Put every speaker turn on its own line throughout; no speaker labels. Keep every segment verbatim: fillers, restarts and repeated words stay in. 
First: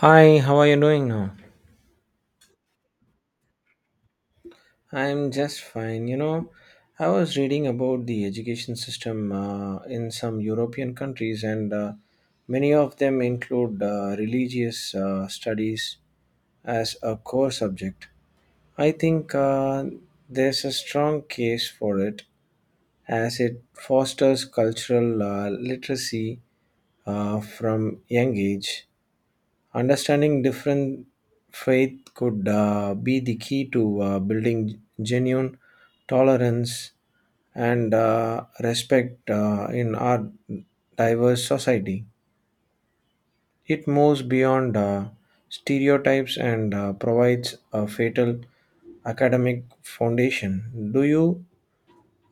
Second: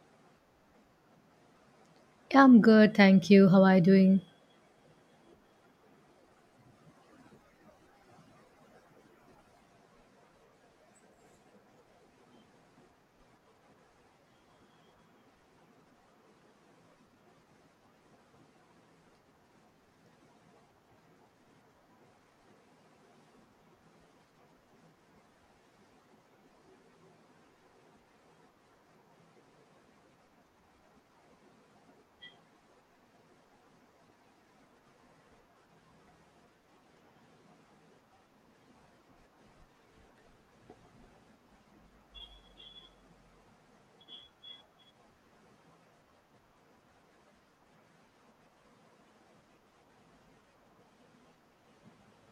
Hi, how are you doing now?
Yeah, I'm good, thank you. How are you doing?
I'm just fine. You know, I was reading about the education system uh, in some European countries, and uh, many of them include uh, religious uh, studies as a core subject. I think uh, there's a strong case for it as it fosters cultural uh, literacy uh, from young age. Understanding different faith could uh, be the key to uh, building genuine tolerance and uh, respect uh, in our diverse society. It moves beyond uh, stereotypes and uh, provides a fatal academic foundation. Do you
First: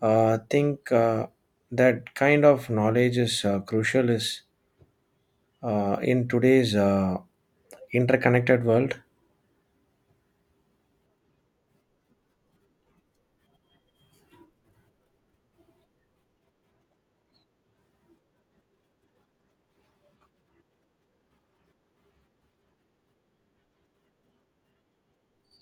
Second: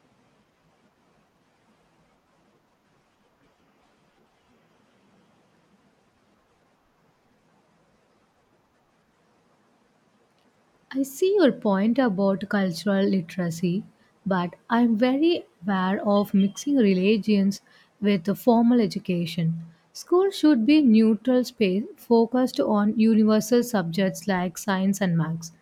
uh, think uh, that kind of knowledge is uh, crucial is uh, in today's uh, interconnected world?
I see your point about cultural literacy, but I'm very aware of mixing religions with a formal education. School should be neutral space focused on universal subjects like science and maths.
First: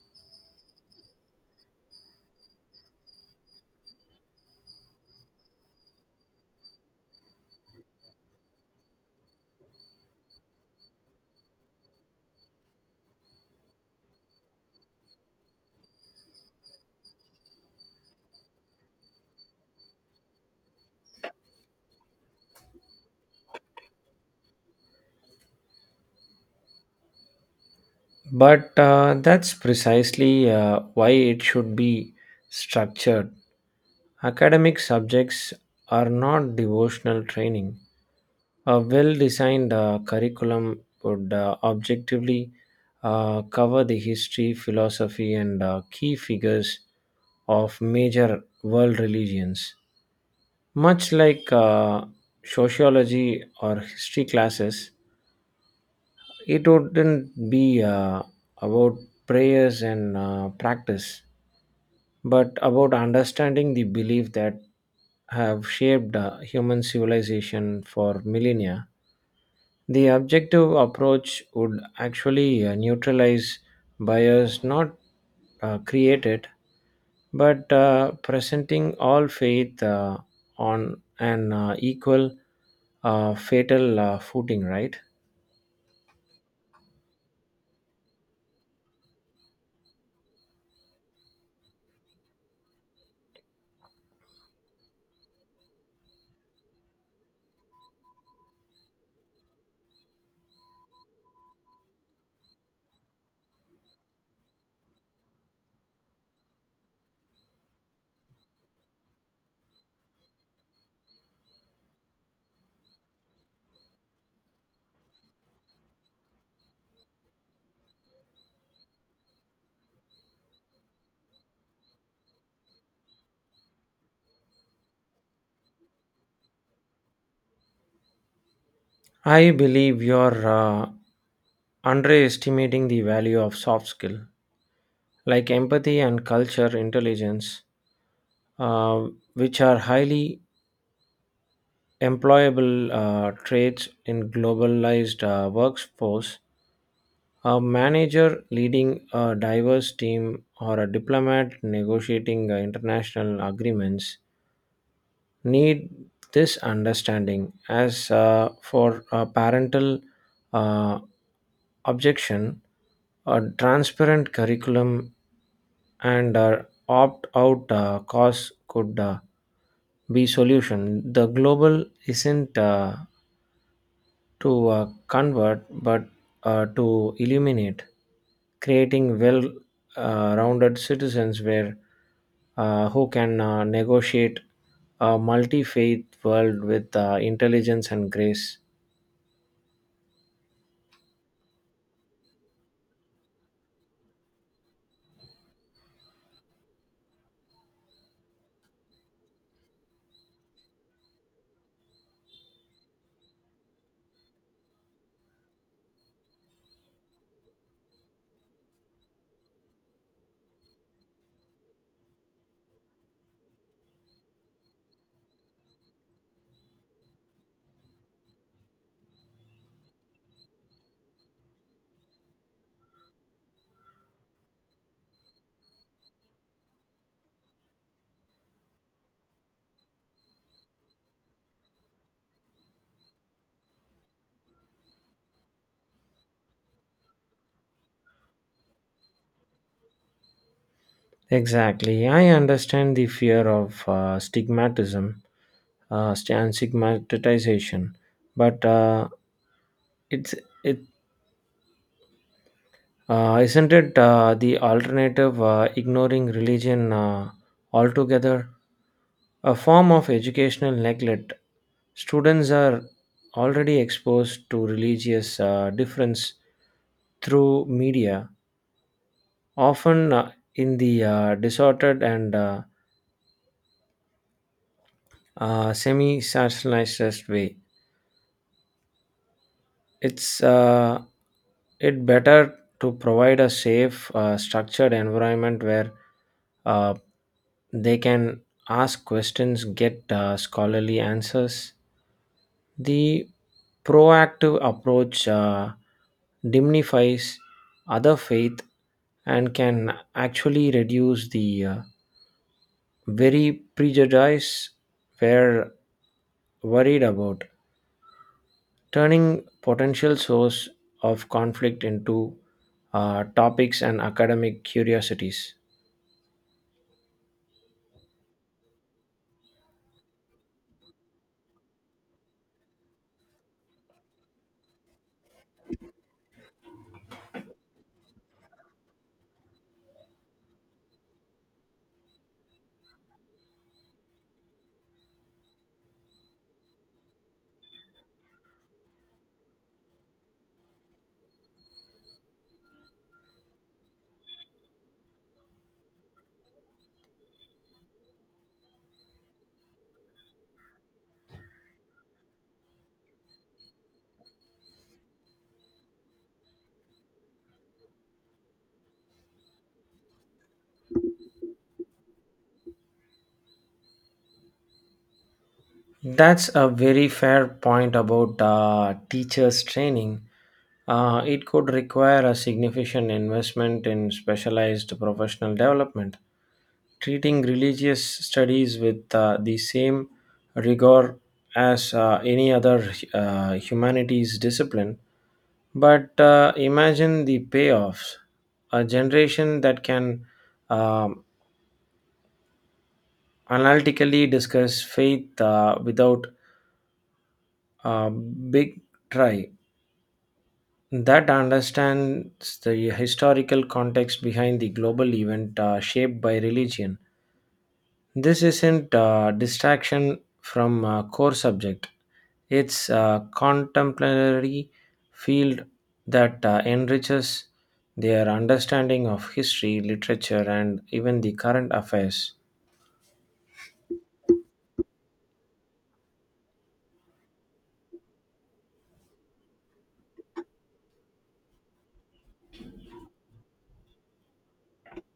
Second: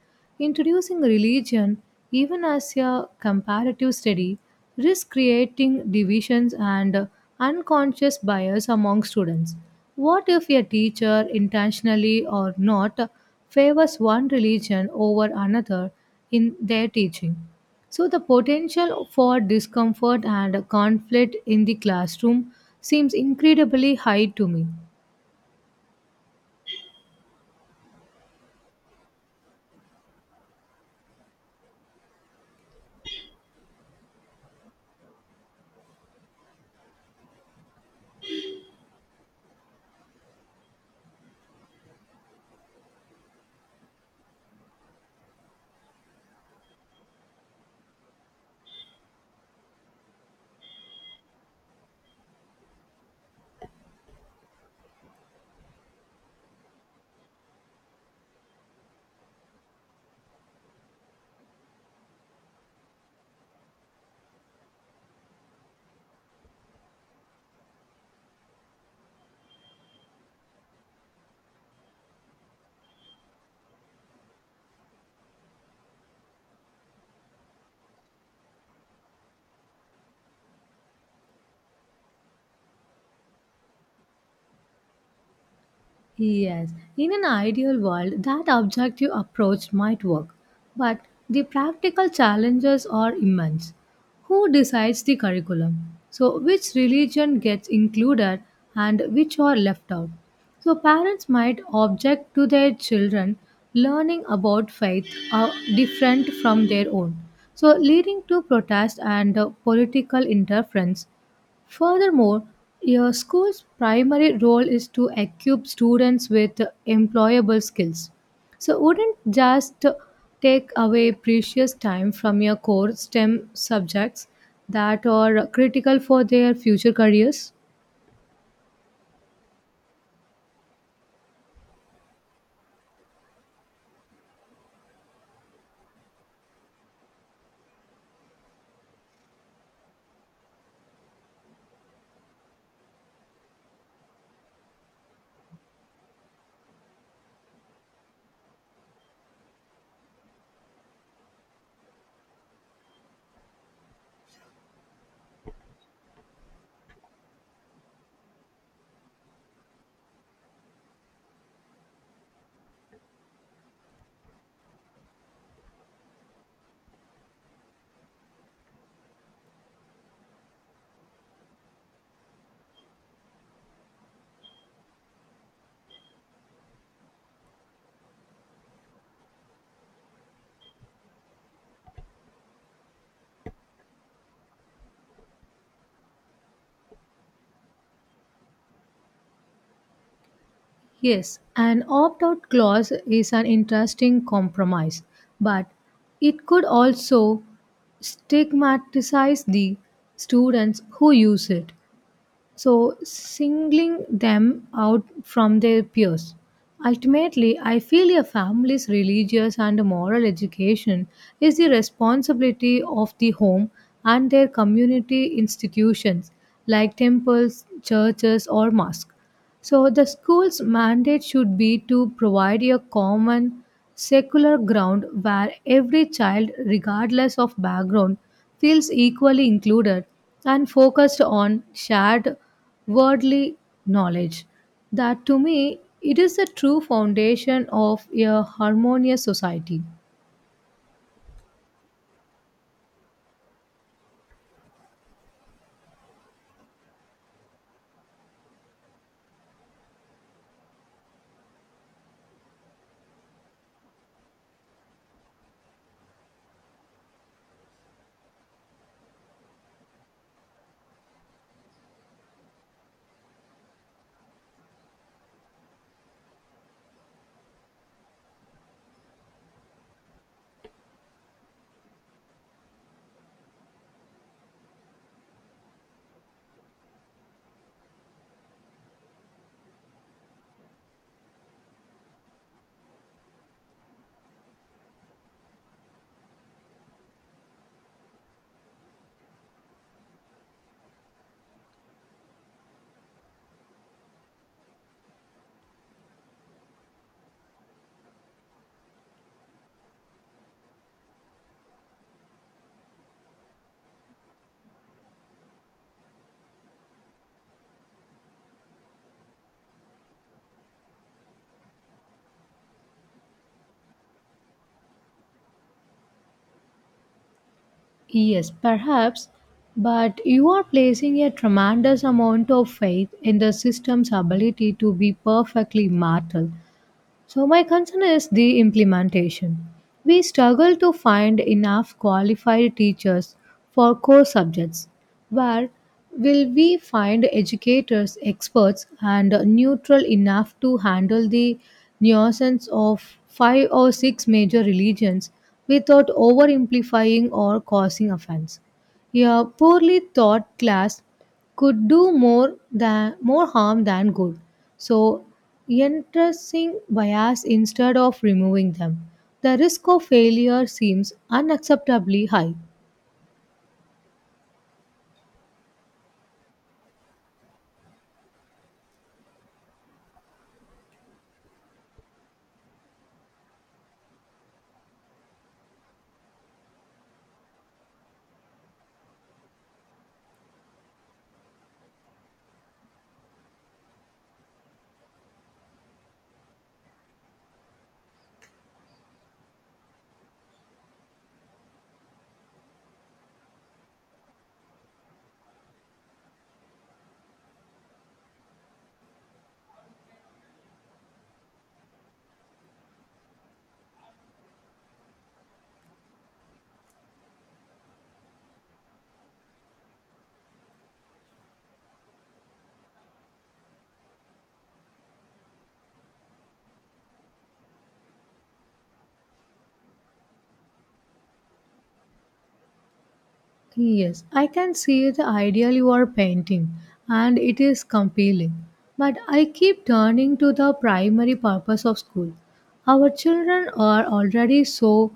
Introducing religion even as a comparative study risk creating divisions and unconscious bias among students. What if a teacher, intentionally or not, favors one religion over another in their teaching? So the potential for discomfort and conflict in the classroom seems incredibly high to me.
But uh, that's precisely uh, why it should be structured. Academic subjects are not devotional training. A well designed uh, curriculum would uh, objectively uh, cover the history, philosophy, and uh, key figures of major world religions. Much like uh, sociology or history classes, it wouldn't be uh, about prayers and uh, practice but about understanding the belief that have shaped uh, human civilization for millennia. The objective approach would actually uh, neutralize bias, not uh, create it, but uh, presenting all faith uh, on an uh, equal uh, fatal uh, footing, right?
Yes, in an ideal world, that objective approach might work, but the practical challenges are immense. Who decides the curriculum? So which religion gets included and which are left out? So parents might object to their children learning about faith are different from their own, so leading to protest and uh, political interference. Furthermore, your school's primary role is to equip students with employable skills. So wouldn't just take away precious time from your core STEM subjects that are critical for their future careers?
I believe you're uh, underestimating the value of soft skill, like empathy and culture intelligence, uh, which are highly employable uh, traits in globalized uh, workforce. A manager leading a diverse team or a diplomat negotiating uh, international agreements need this understanding as uh, for uh, parental uh, objection, a transparent curriculum and uh, opt out uh, cause could uh, be solution. The global isn't uh, to uh, convert but uh, to illuminate, creating well uh, rounded citizens where uh, who can uh, negotiate a multi faith world with uh, intelligence and grace.
Yes, an opt out clause is an interesting compromise, but it could also stigmatize the students who use it, so singling them out from their peers. Ultimately, I feel a family's religious and moral education is the responsibility of the home and their community institutions like temples, churches, or mosques. So the school's mandate should be to provide a common secular ground where every child, regardless of background, feels equally included and focused on shared worldly knowledge. That to me, it is the true foundation of a harmonious society.
Exactly. I understand the fear of uh, stigmatism uh, st- and stigmatization, but uh, it's it Uh, isn't it uh, the alternative uh, ignoring religion uh, altogether? A form of educational neglect. Students are already exposed to religious uh, difference through media, often uh, in the uh, distorted and uh, uh, semi sensationalized way. It's uh, it better to provide a safe, uh, structured environment where uh, they can ask questions, get uh, scholarly answers. The proactive approach uh, diminifies other faith and can actually reduce the uh, very prejudice we're worried about, turning potential source of conflict into uh, topics and academic curiosities.
Yes, perhaps, but you are placing a tremendous amount of faith in the system's ability to be perfectly mortal. So my concern is the implementation. We struggle to find enough qualified teachers for core subjects. Where will we find educators, experts, and neutral enough to handle the nuisance of five or six major religions without over amplifying or causing offense? A poorly taught class could do more than more harm than good. So entrusting bias instead of removing them, the risk of failure seems unacceptably high.
That's a very fair point about uh, teachers' training. Uh, it could require a significant investment in specialized professional development, treating religious studies with uh, the same rigor as uh, any other uh, humanities discipline. But uh, imagine the payoffs. A generation that can um, analytically discuss faith uh, without a big try, that understands the historical context behind the global event uh, shaped by religion. This isn't a distraction from a core subject. It's a contemporary field that uh, enriches their understanding of history, literature, and even the current affairs.
Yes, I can see the ideal you are painting, and it is compelling. But I keep turning to the primary purpose of school. Our children are already so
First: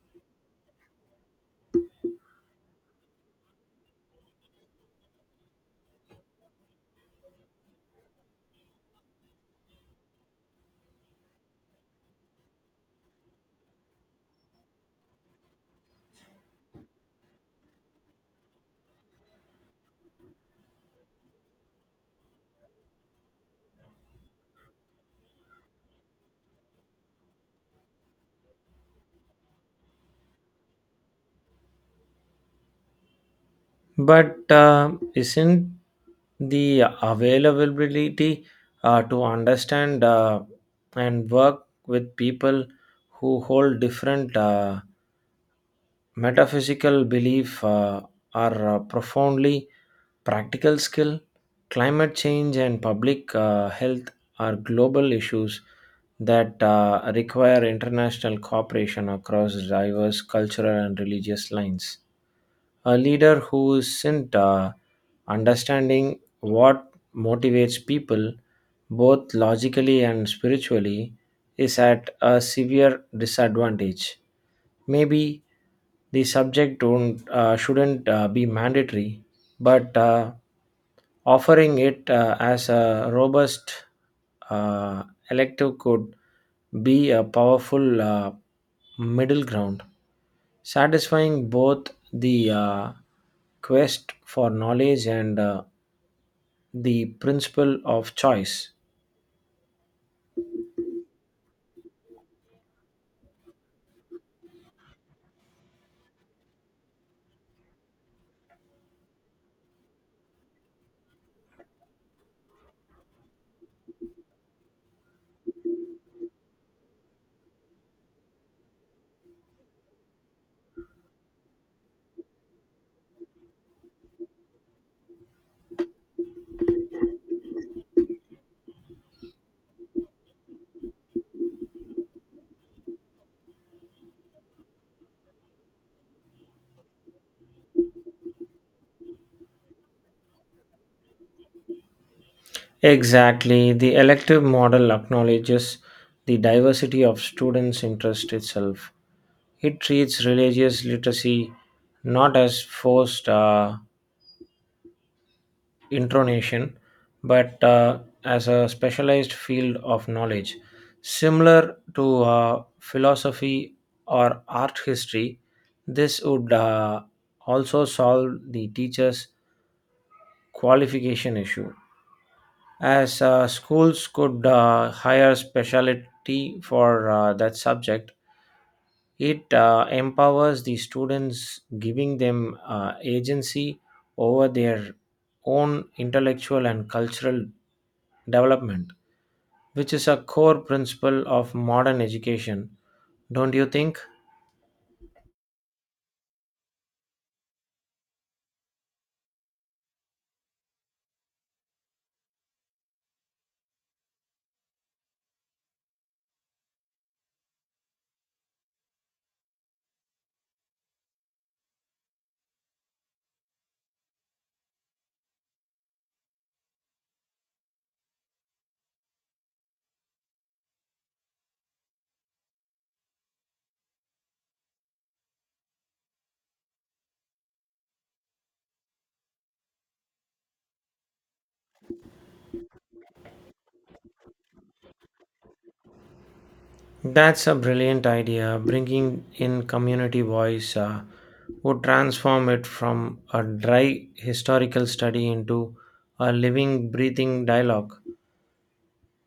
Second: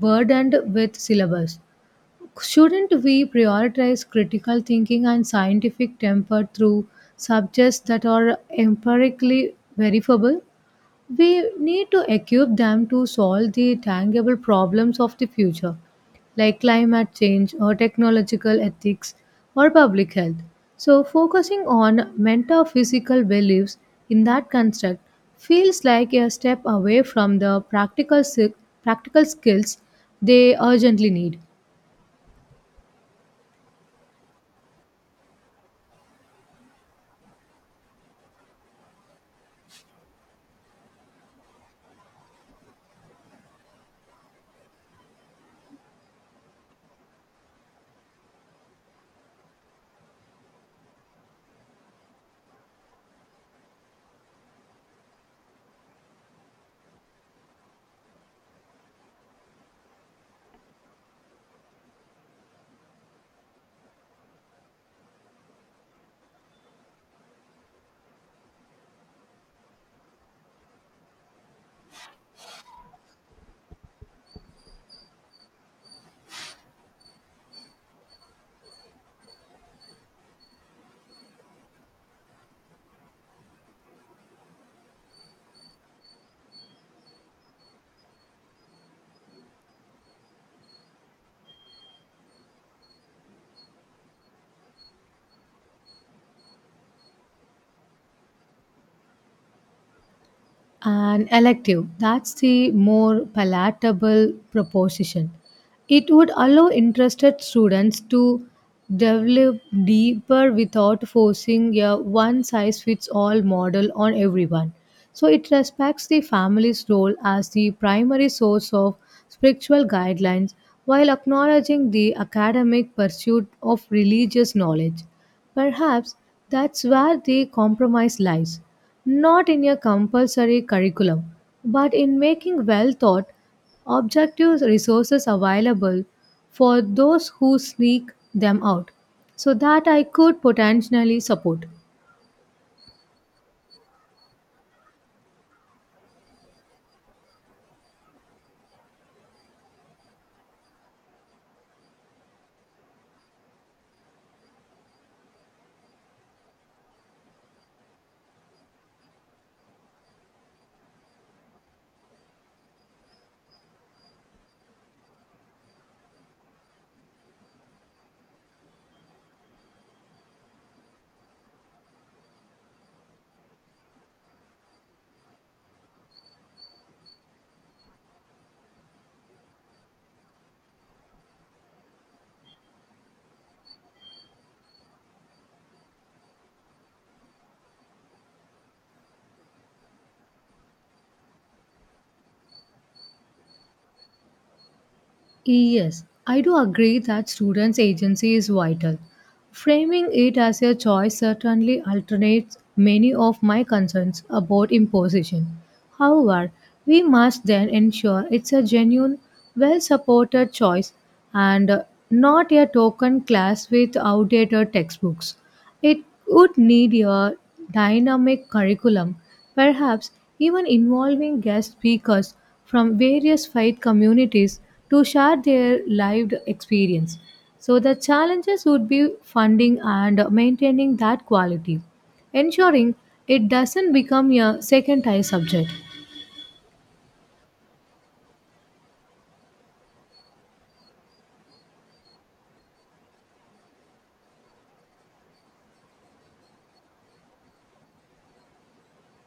burdened with syllabus. Shouldn't we prioritize critical thinking and scientific temper through subjects that are empirically verifiable? We need to equip them to solve the tangible problems of the future, like climate change or technological ethics or public health. So focusing on metaphysical beliefs in that construct feels like a step away from the practical, si- practical skills they urgently need.
But uh, isn't the availability uh, to understand uh, and work with people who hold different uh, metaphysical belief uh, are uh, profoundly practical skill. Climate change and public uh, health are global issues that uh, require international cooperation across diverse cultural and religious lines. A leader who isn't uh, understanding what motivates people, both logically and spiritually, is at a severe disadvantage. Maybe the subject don't, uh, shouldn't uh, be mandatory, but uh, offering it uh, as a robust uh, elective could be a powerful uh, middle ground, satisfying both the uh, quest for knowledge and uh, the principle of choice.
An elective, that's the more palatable proposition. It would allow interested students to develop deeper without forcing a one size fits all model on everyone. So it respects the family's role as the primary source of spiritual guidelines while acknowledging the academic pursuit of religious knowledge. Perhaps that's where the compromise lies, not in a compulsory curriculum, but in making well thought, objective resources available for those who sneak them out, so that I could potentially support.
Exactly. The elective model acknowledges the diversity of students' interest itself. It treats religious literacy not as forced uh, intronation, but uh, as a specialized field of knowledge, similar to uh, philosophy or art history. This would uh, also solve the teacher's qualification issue, as uh, schools could uh, hire specialty for uh, that subject. It uh, empowers the students, giving them uh, agency over their own intellectual and cultural development, which is a core principle of modern education, don't you think?
Yes, I do agree that students' agency is vital. Framing it as a choice certainly alternates many of my concerns about imposition. However, we must then ensure it's a genuine, well supported choice and uh, not a token class with outdated textbooks. It would need a dynamic curriculum, perhaps even involving guest speakers from various faith communities to share their lived experience. So the challenges would be funding and maintaining that quality, ensuring it doesn't become a second tier subject.
That's a brilliant idea. Bringing in community voice uh, would transform it from a dry historical study into a living, breathing dialogue.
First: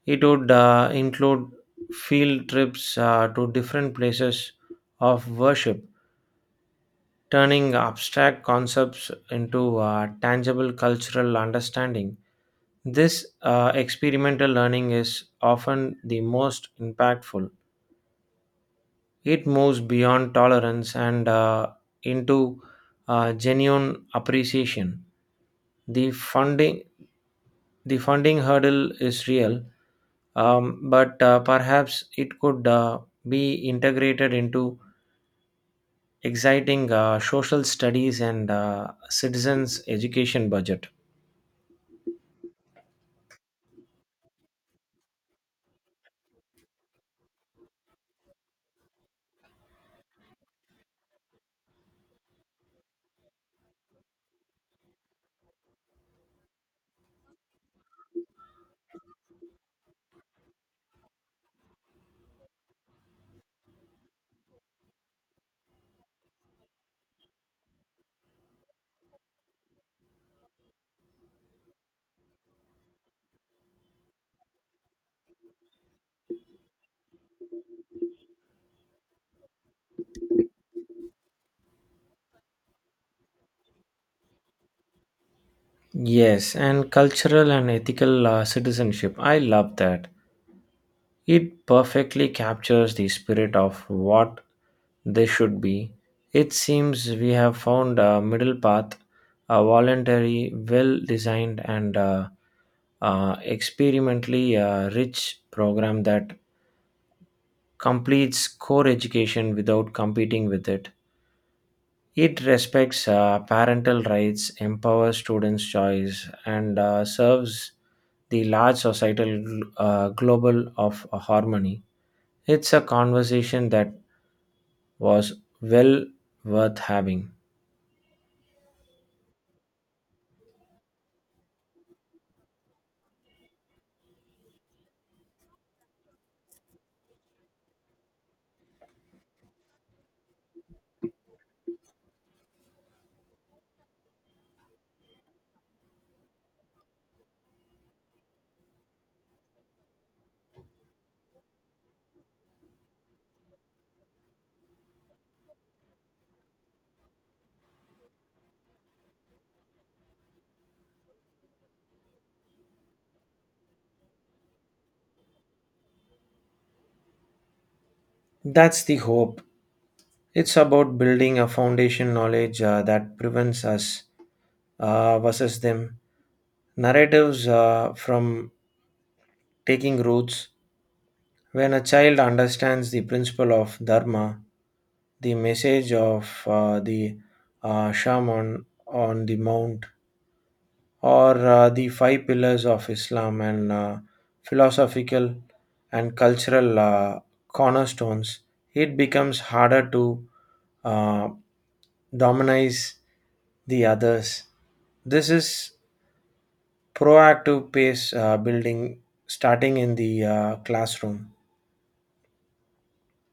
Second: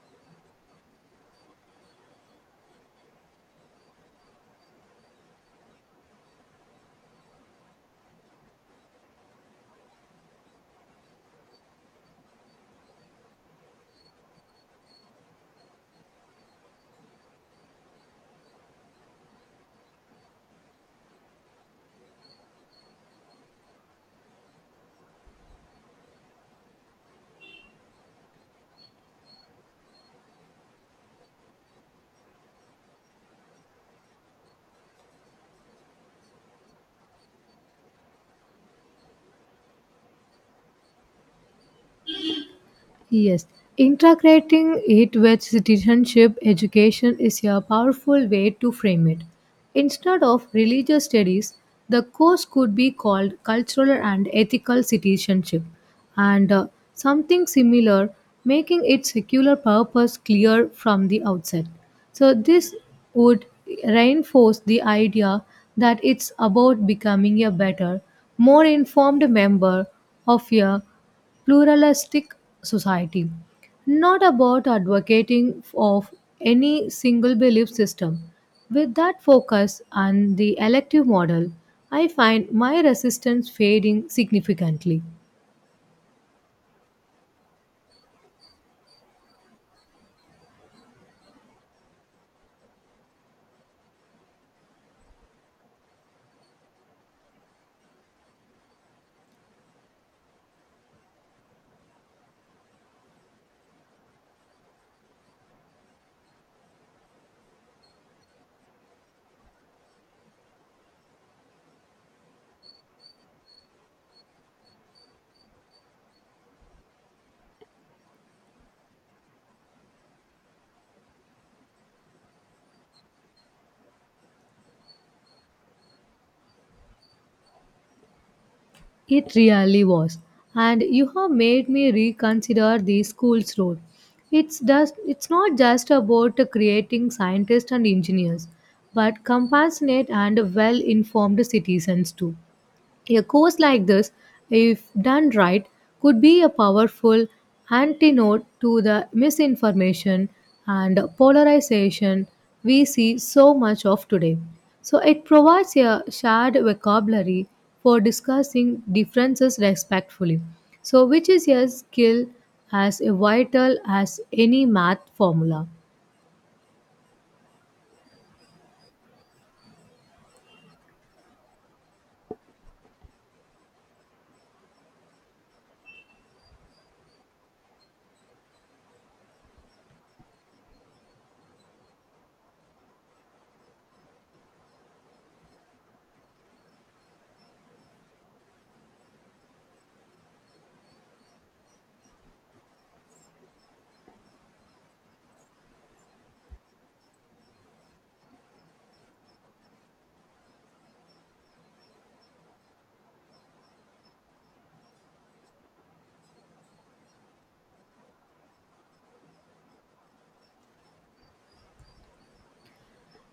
It would uh, include field trips uh, to different places of worship, turning abstract concepts into uh, tangible cultural understanding. This uh, experimental learning is often the most impactful. It moves beyond tolerance and uh, into uh, genuine appreciation. The funding the funding hurdle is real, um, but uh, perhaps it could uh, be integrated into exciting uh, social studies and uh, citizens education budget.
Yes, integrating it with citizenship education is a powerful way to frame it. Instead of religious studies, the course could be called cultural and ethical citizenship, and uh, something similar, making its secular purpose clear from the outset. So this would reinforce the idea that it's about becoming a better, more informed member of a pluralistic society, not about advocating of any single belief system. With that focus and the elective model, I find my resistance fading significantly.
Yes, and cultural and ethical uh, citizenship. I love that. It perfectly captures the spirit of what they should be. It seems we have found a middle path, a voluntary, well designed, and uh, uh, experimentally uh, rich program that completes core education without competing with it. It respects uh, parental rights, empowers students' choice, and uh, serves the large societal uh, global of harmony. It's a conversation that was well worth having.
It really was, and you have made me reconsider the school's role. It's just, it's not just about creating scientists and engineers, but compassionate and well-informed citizens too. A course like this, if done right, could be a powerful antidote to the misinformation and polarization we see so much of today. So it provides a shared vocabulary for discussing differences respectfully, So, which is a skill as vital as any math formula.
That's the hope. It's about building a foundation knowledge uh, that prevents us uh, versus them narratives uh, from taking roots. When a child understands the principle of Dharma, the message of uh, the uh, shaman on the mount, or uh, the five pillars of Islam and uh, philosophical and cultural uh, cornerstones, it becomes harder to uh, dominize the others. This is proactive pace uh, building, starting in the uh, classroom.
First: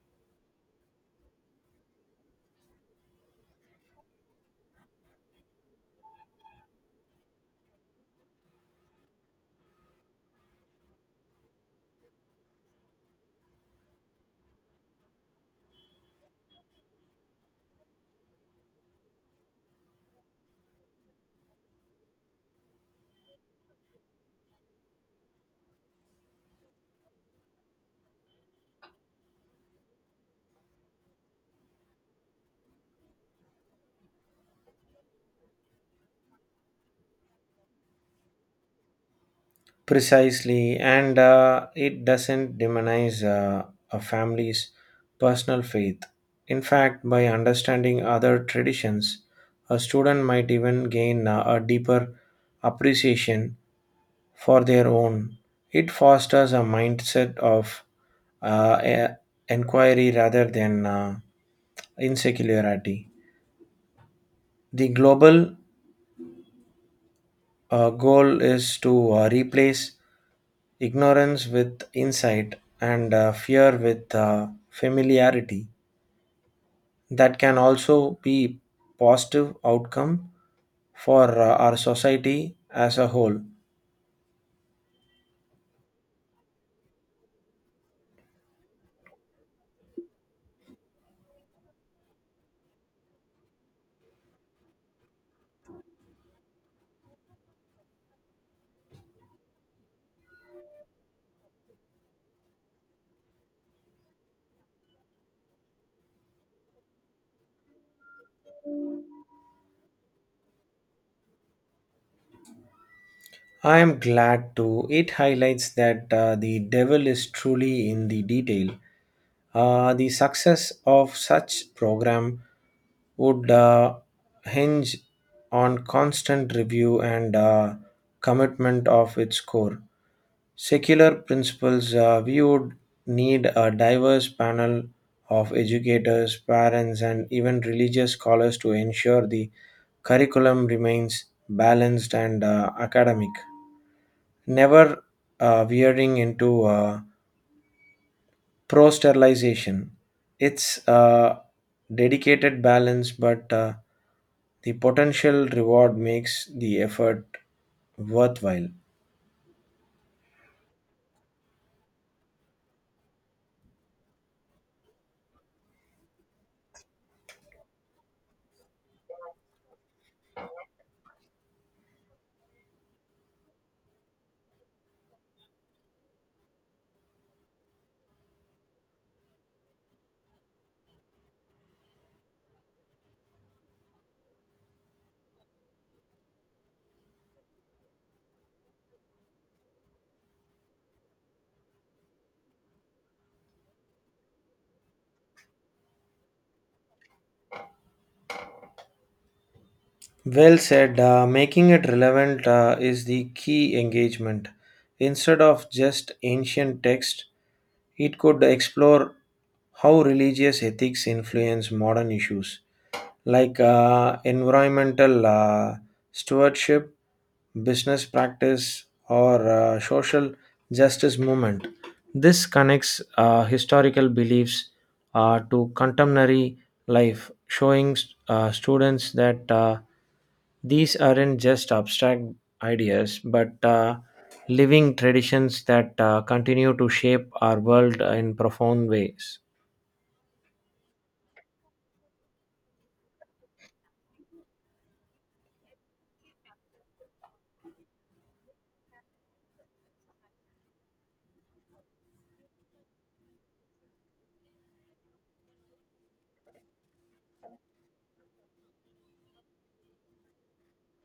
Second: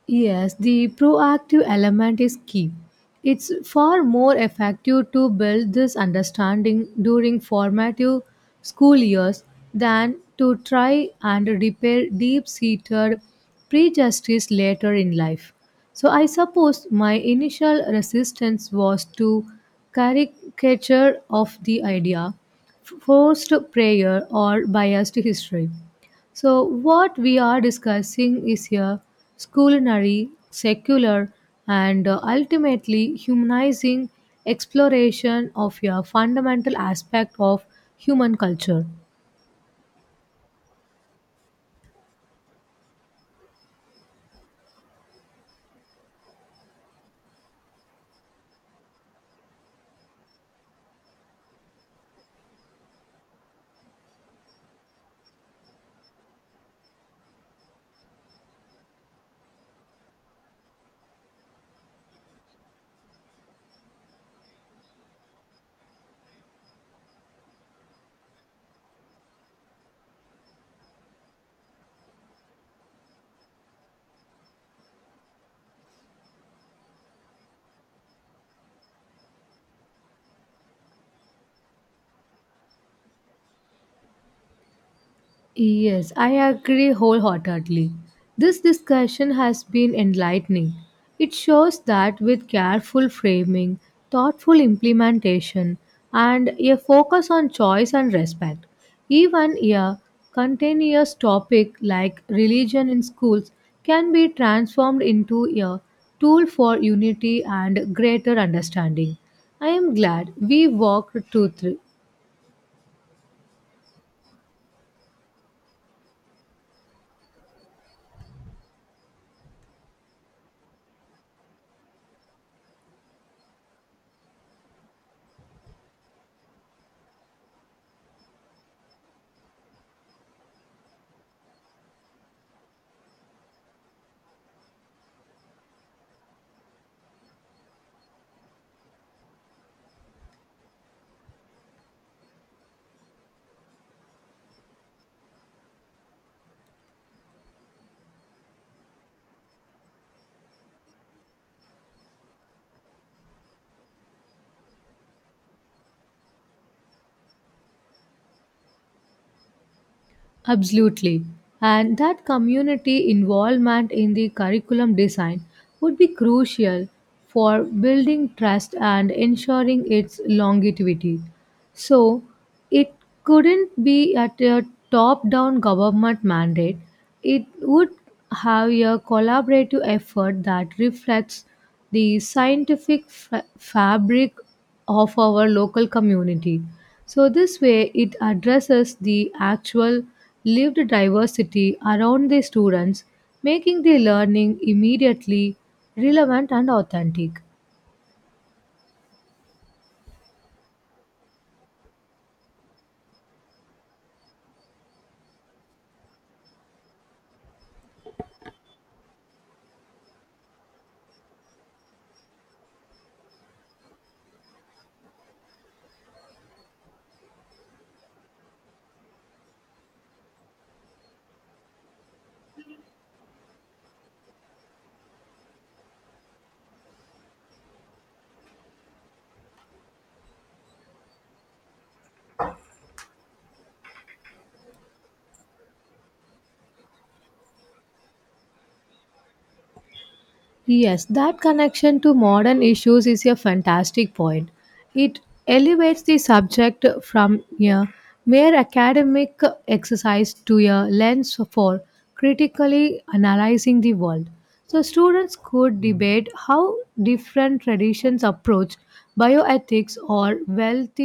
Yes, the proactive element is key. It's far more effective to build this understanding during formative school years than to try and repair deep seated prejudices later in life. So I suppose my initial resistance was to caricature of the idea, forced prayer, or biased history. So what we are discussing is a culinary, secular, and uh, ultimately humanizing exploration of a fundamental aspect of human culture.
Precisely, and uh, it doesn't demonize uh, a family's personal faith. In fact, by understanding other traditions, a student might even gain uh, a deeper appreciation for their own. It fosters a mindset of uh, e- inquiry rather than uh, insularity. The global. Our goal is to uh, replace ignorance with insight and uh, fear with uh, familiarity. That can also be positive outcome for uh, our society as a whole.
Yes, I agree wholeheartedly. This discussion has been enlightening. It shows that with careful framing, thoughtful implementation, and a focus on choice and respect, even a continuous topic like religion in schools can be transformed into a tool for unity and greater understanding. I am glad we walked through.
I am glad to it highlights that uh, the devil is truly in the detail. Uh, the success of such program would uh, hinge on constant review and uh, commitment of its core secular principles. Uh, we would need a diverse panel of educators, parents, and even religious scholars to ensure the curriculum remains balanced and uh, academic, never uh, veering into uh, pro sterilization. It's a dedicated balance, but uh, the potential reward makes the effort worthwhile.
Absolutely. And that community involvement in the curriculum design would be crucial for building trust and ensuring its longevity. So it couldn't be at a top down government mandate, it would have a collaborative effort that reflects the scientific fa- fabric of our local community. So this way, it addresses the actual lived diversity around the students, making the learning immediately relevant and authentic.
Well said. Uh, making it relevant uh, is the key engagement. Instead of just ancient text, it could explore how religious ethics influence modern issues like uh, environmental uh, stewardship, business practice, or uh, social justice movement. This connects uh, historical beliefs uh, to contemporary life, showing uh, students that uh, these aren't just abstract ideas but uh, living traditions that uh, continue to shape our world in profound ways.
Yes, that connection to modern issues is a fantastic point. It elevates the subject from a mere academic exercise to a lens for critically analyzing the world. So students could debate how different traditions approach bioethics or wealth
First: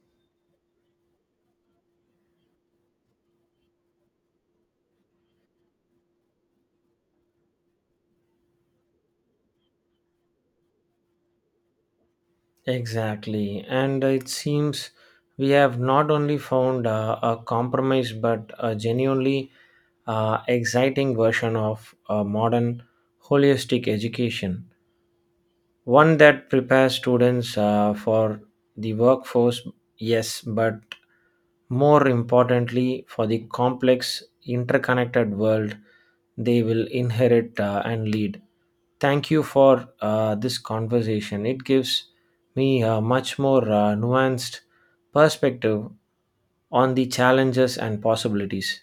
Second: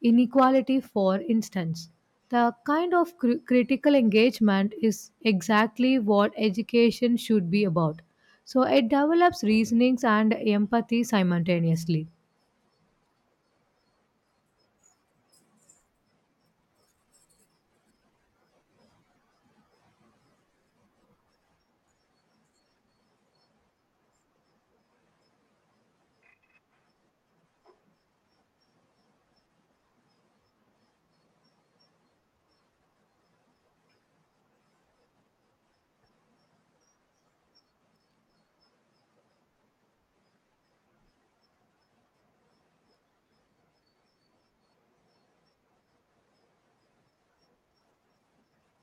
inequality, for instance. The kind of cri- critical engagement is exactly what education should be about, so it develops reasonings and empathy simultaneously.
Exactly. And it seems we have not only found uh, a compromise but a genuinely uh, exciting version of uh, modern holistic education, one that prepares students uh, for the workforce, yes, but more importantly for the complex interconnected world they will inherit uh, and lead. Thank you for uh, this conversation. It gives me a much more uh, nuanced perspective on the challenges and possibilities.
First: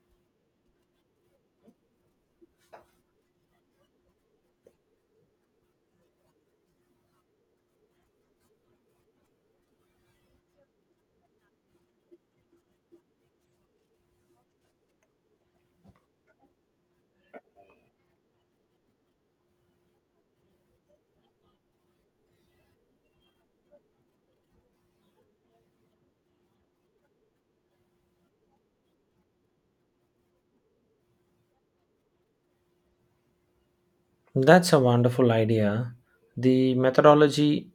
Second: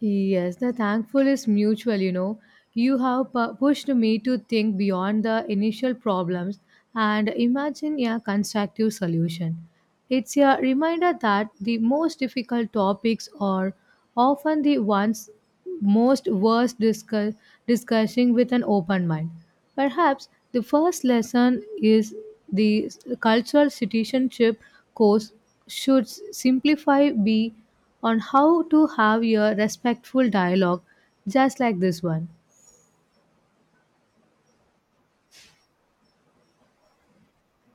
Yes, the thankful is mutual, you know. You have pu- pushed me to think beyond the initial problems and imagine a constructive solution. It's a reminder that the most difficult topics are often the ones most worth discuss, discussing with an open mind. Perhaps the first lesson is the cultural citizenship course should simplify be on how to have a respectful dialogue just like this one.
That's a wonderful idea. The methodology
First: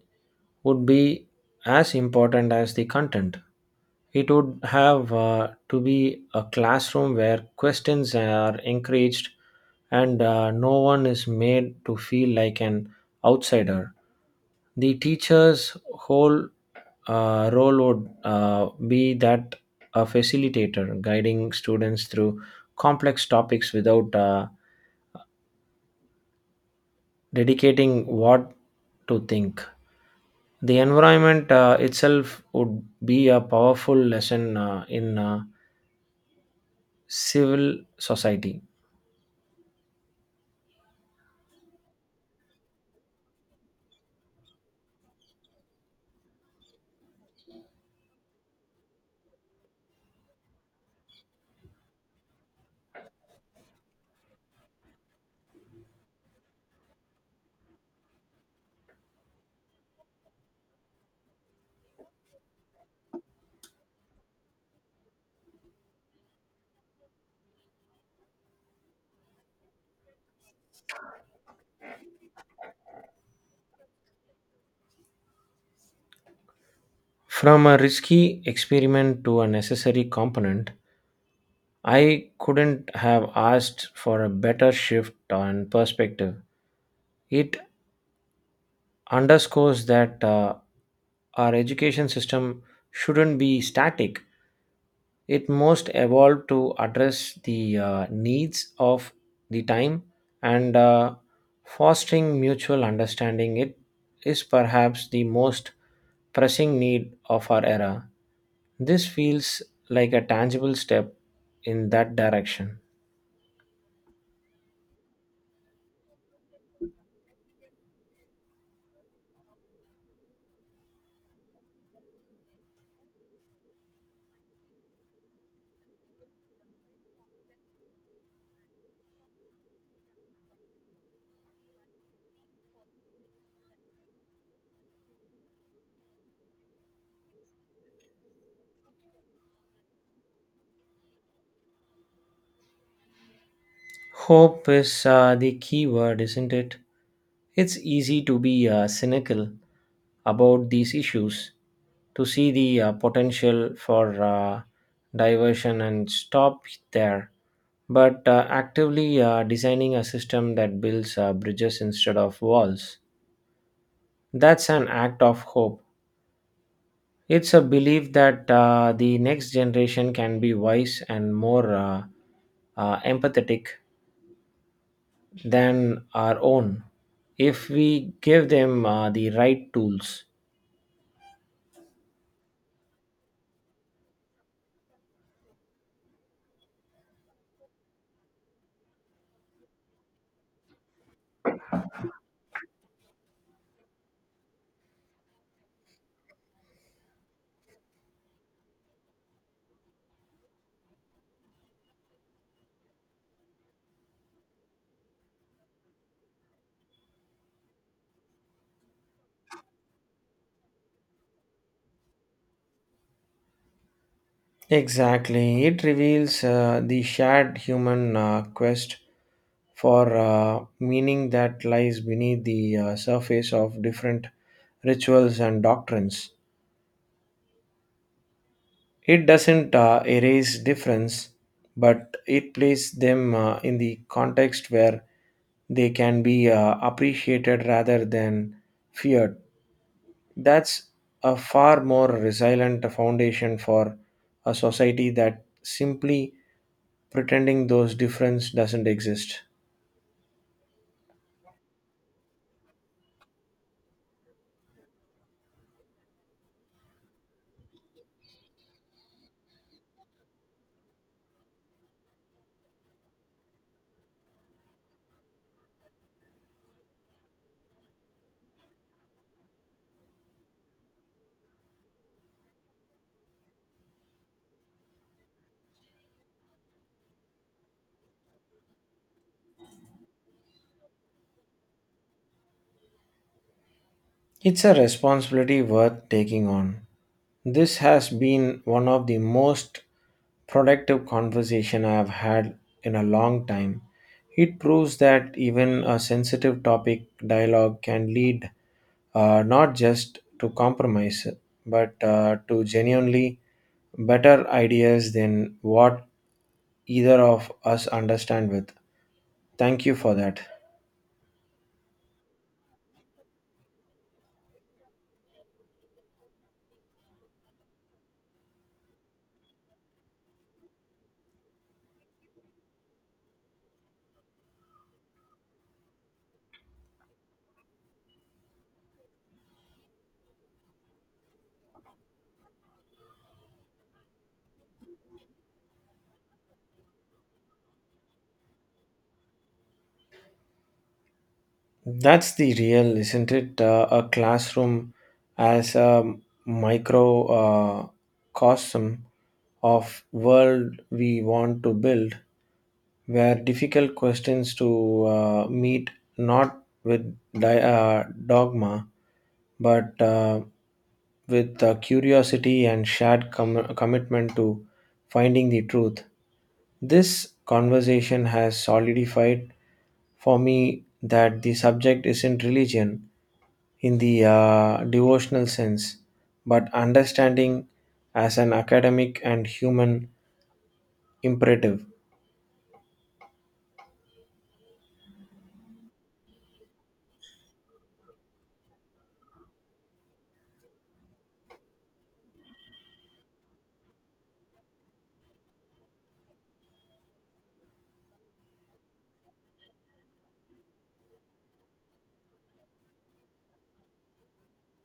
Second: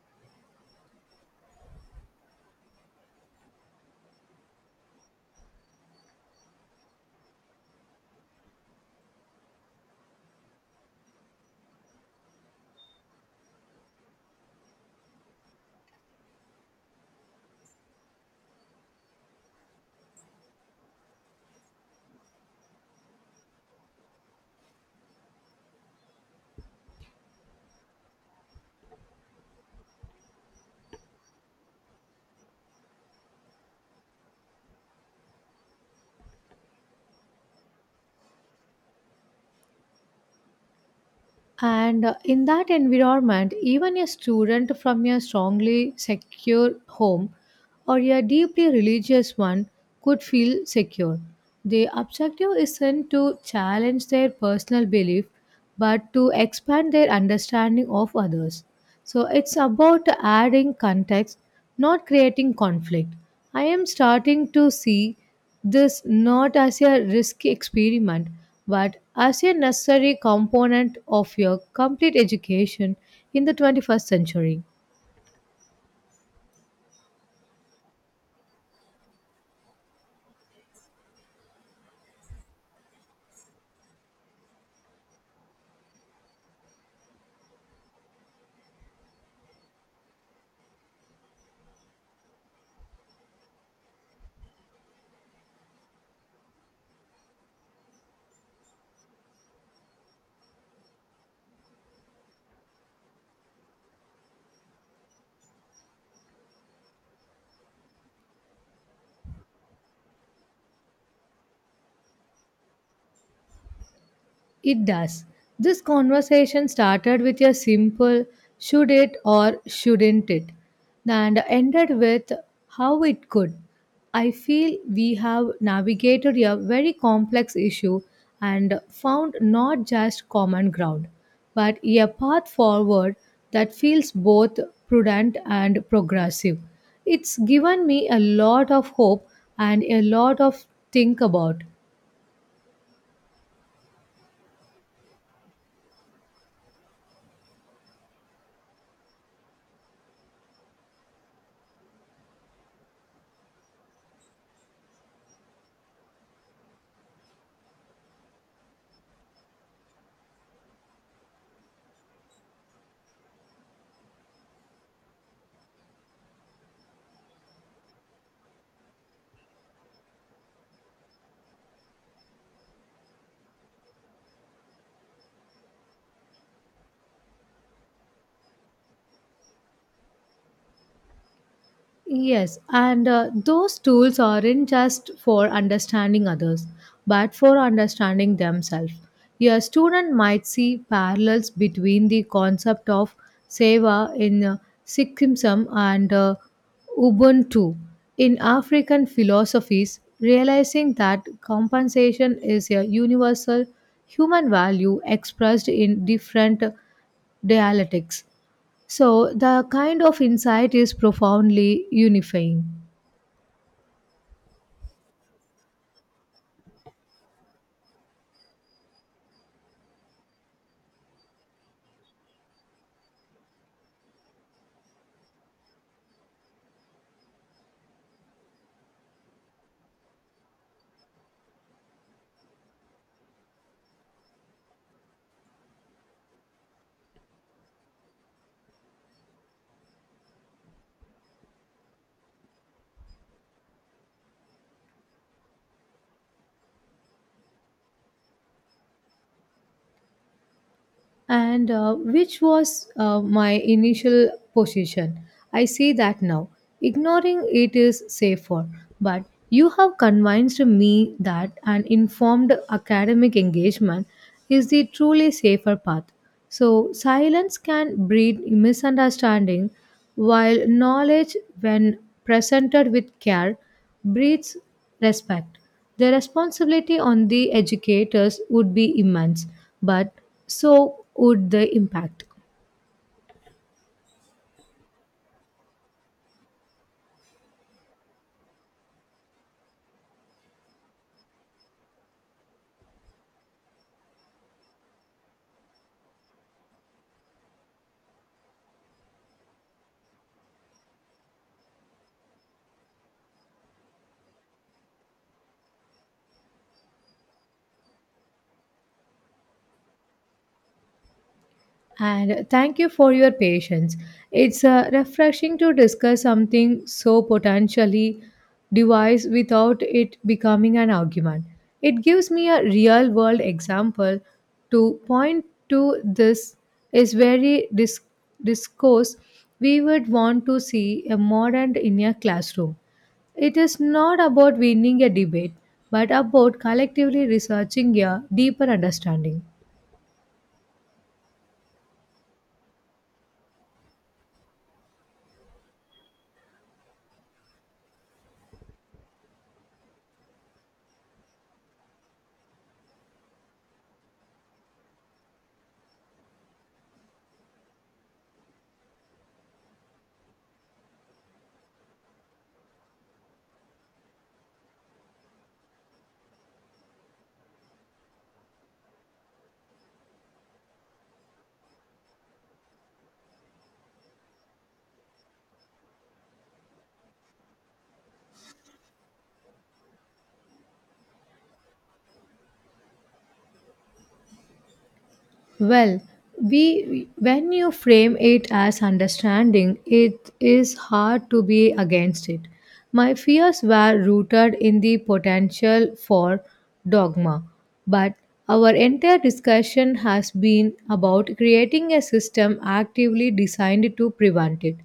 would be as important as the content. It would have uh, to be a classroom where questions are encouraged and uh, no one is made to feel like an outsider. The teacher's whole uh, role would uh, be that a facilitator, guiding students through complex topics without uh, dedicating what to think. The environment uh, itself would be a powerful lesson uh, in uh, civil society.
And uh, in that environment, even a student from a strongly secure home or a deeply religious one could feel secure. The objective isn't to challenge their personal belief but to expand their understanding of others. So it's about adding context, not creating conflict. I am starting to see this not as a risky experiment but as a necessary component of your complete education in the twenty-first century.
From a risky experiment to a necessary component, I couldn't have asked for a better shift on perspective. It underscores that uh, our education system shouldn't be static. It most evolved to address the uh, needs of the time, and uh, fostering mutual understanding. It is perhaps the most pressing need of our era. This feels like a tangible step in that direction.
It does. This conversation started with a simple should it or shouldn't it and ended with how it could. I feel we have navigated a very complex issue and found not just common ground, but a path forward that feels both prudent and progressive. It's given me a lot of hope and a lot of think about.
Hope is uh, the key word, isn't it? It's easy to be uh, cynical about these issues, to see the uh, potential for uh, diversion and stop there. But uh, actively uh, designing a system that builds uh, bridges instead of walls, that's an act of hope. It's a belief that uh, the next generation can be wise and more uh, uh, empathetic than our own if we give them uh, the right tools.
Yes, and uh, those tools aren't just for understanding others, but for understanding themselves. A student might see parallels between the concept of seva in uh, Sikhism and uh, Ubuntu in African philosophies, realizing that compensation is a universal human value expressed in different dialectics. So the kind of insight is profoundly unifying,
Exactly. It reveals uh, the shared human uh, quest for uh, meaning that lies beneath the uh, surface of different rituals and doctrines. It doesn't uh, erase difference, but it places them uh, in the context where they can be uh, appreciated rather than feared. That's a far more resilient foundation for a society that simply pretending those difference doesn't exist.
and uh, which was uh, my initial position. I see that now. Ignoring it is safer, but you have convinced me that an informed academic engagement is the truly safer path. So silence can breed misunderstanding, while knowledge, when presented with care, breeds respect. The responsibility on the educators would be immense, but so would the impact.
It's a responsibility worth taking on. This has been one of the most productive conversation I have had in a long time. It proves that even a sensitive topic dialogue can lead uh, not just to compromise but uh, to genuinely better ideas than what either of us understand with. Thank you for that.
And thank you for your patience. It's uh, refreshing to discuss something so potentially device without it becoming an argument. It gives me a real world example to point to this is very dis- discourse we would want to see a modern in a classroom. It is not about winning a debate, but about collectively researching a deeper understanding.
That's the real, isn't it? Uh, a classroom as a microcosm uh, cosm of world we want to build, where difficult questions to uh, meet not with di- uh, dogma, but uh, with uh, curiosity and shared com- commitment to finding the truth. This conversation has solidified for me that the subject isn't religion in the uh, devotional sense, but understanding as an academic and human imperative.
Well, we when you frame it as understanding, it is hard to be against it. My fears were rooted in the potential for dogma, but our entire discussion has been about creating a system actively designed to prevent it.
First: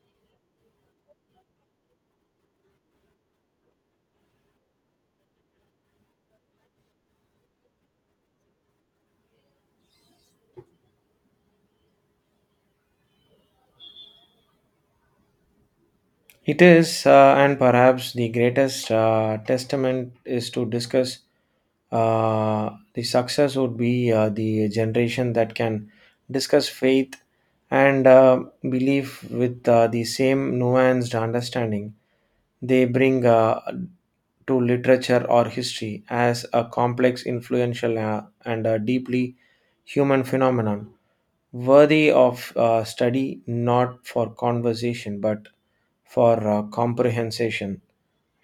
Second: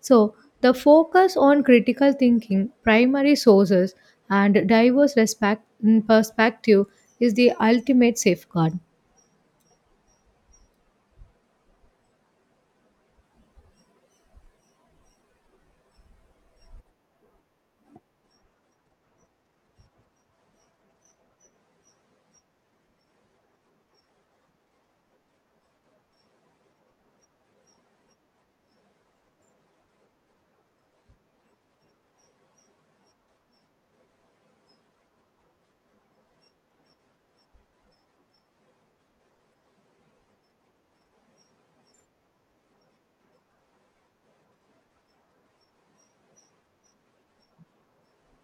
So the focus on critical thinking, primary sources, and diverse respect perspective is the ultimate safeguard.
It is, uh, and perhaps the greatest uh, testament is to discuss uh, the success would be uh, the generation that can discuss faith and uh, belief with uh, the same nuanced understanding they bring uh, to literature or history as a complex, influential, uh, and a deeply human phenomenon worthy of uh, study, not for conversation but for uh, comprehension,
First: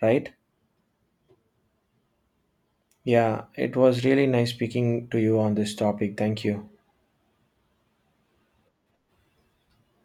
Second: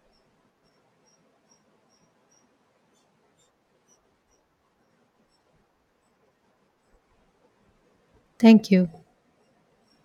right? Yeah, it was really nice speaking to you on this topic. Thank you.
Thank you.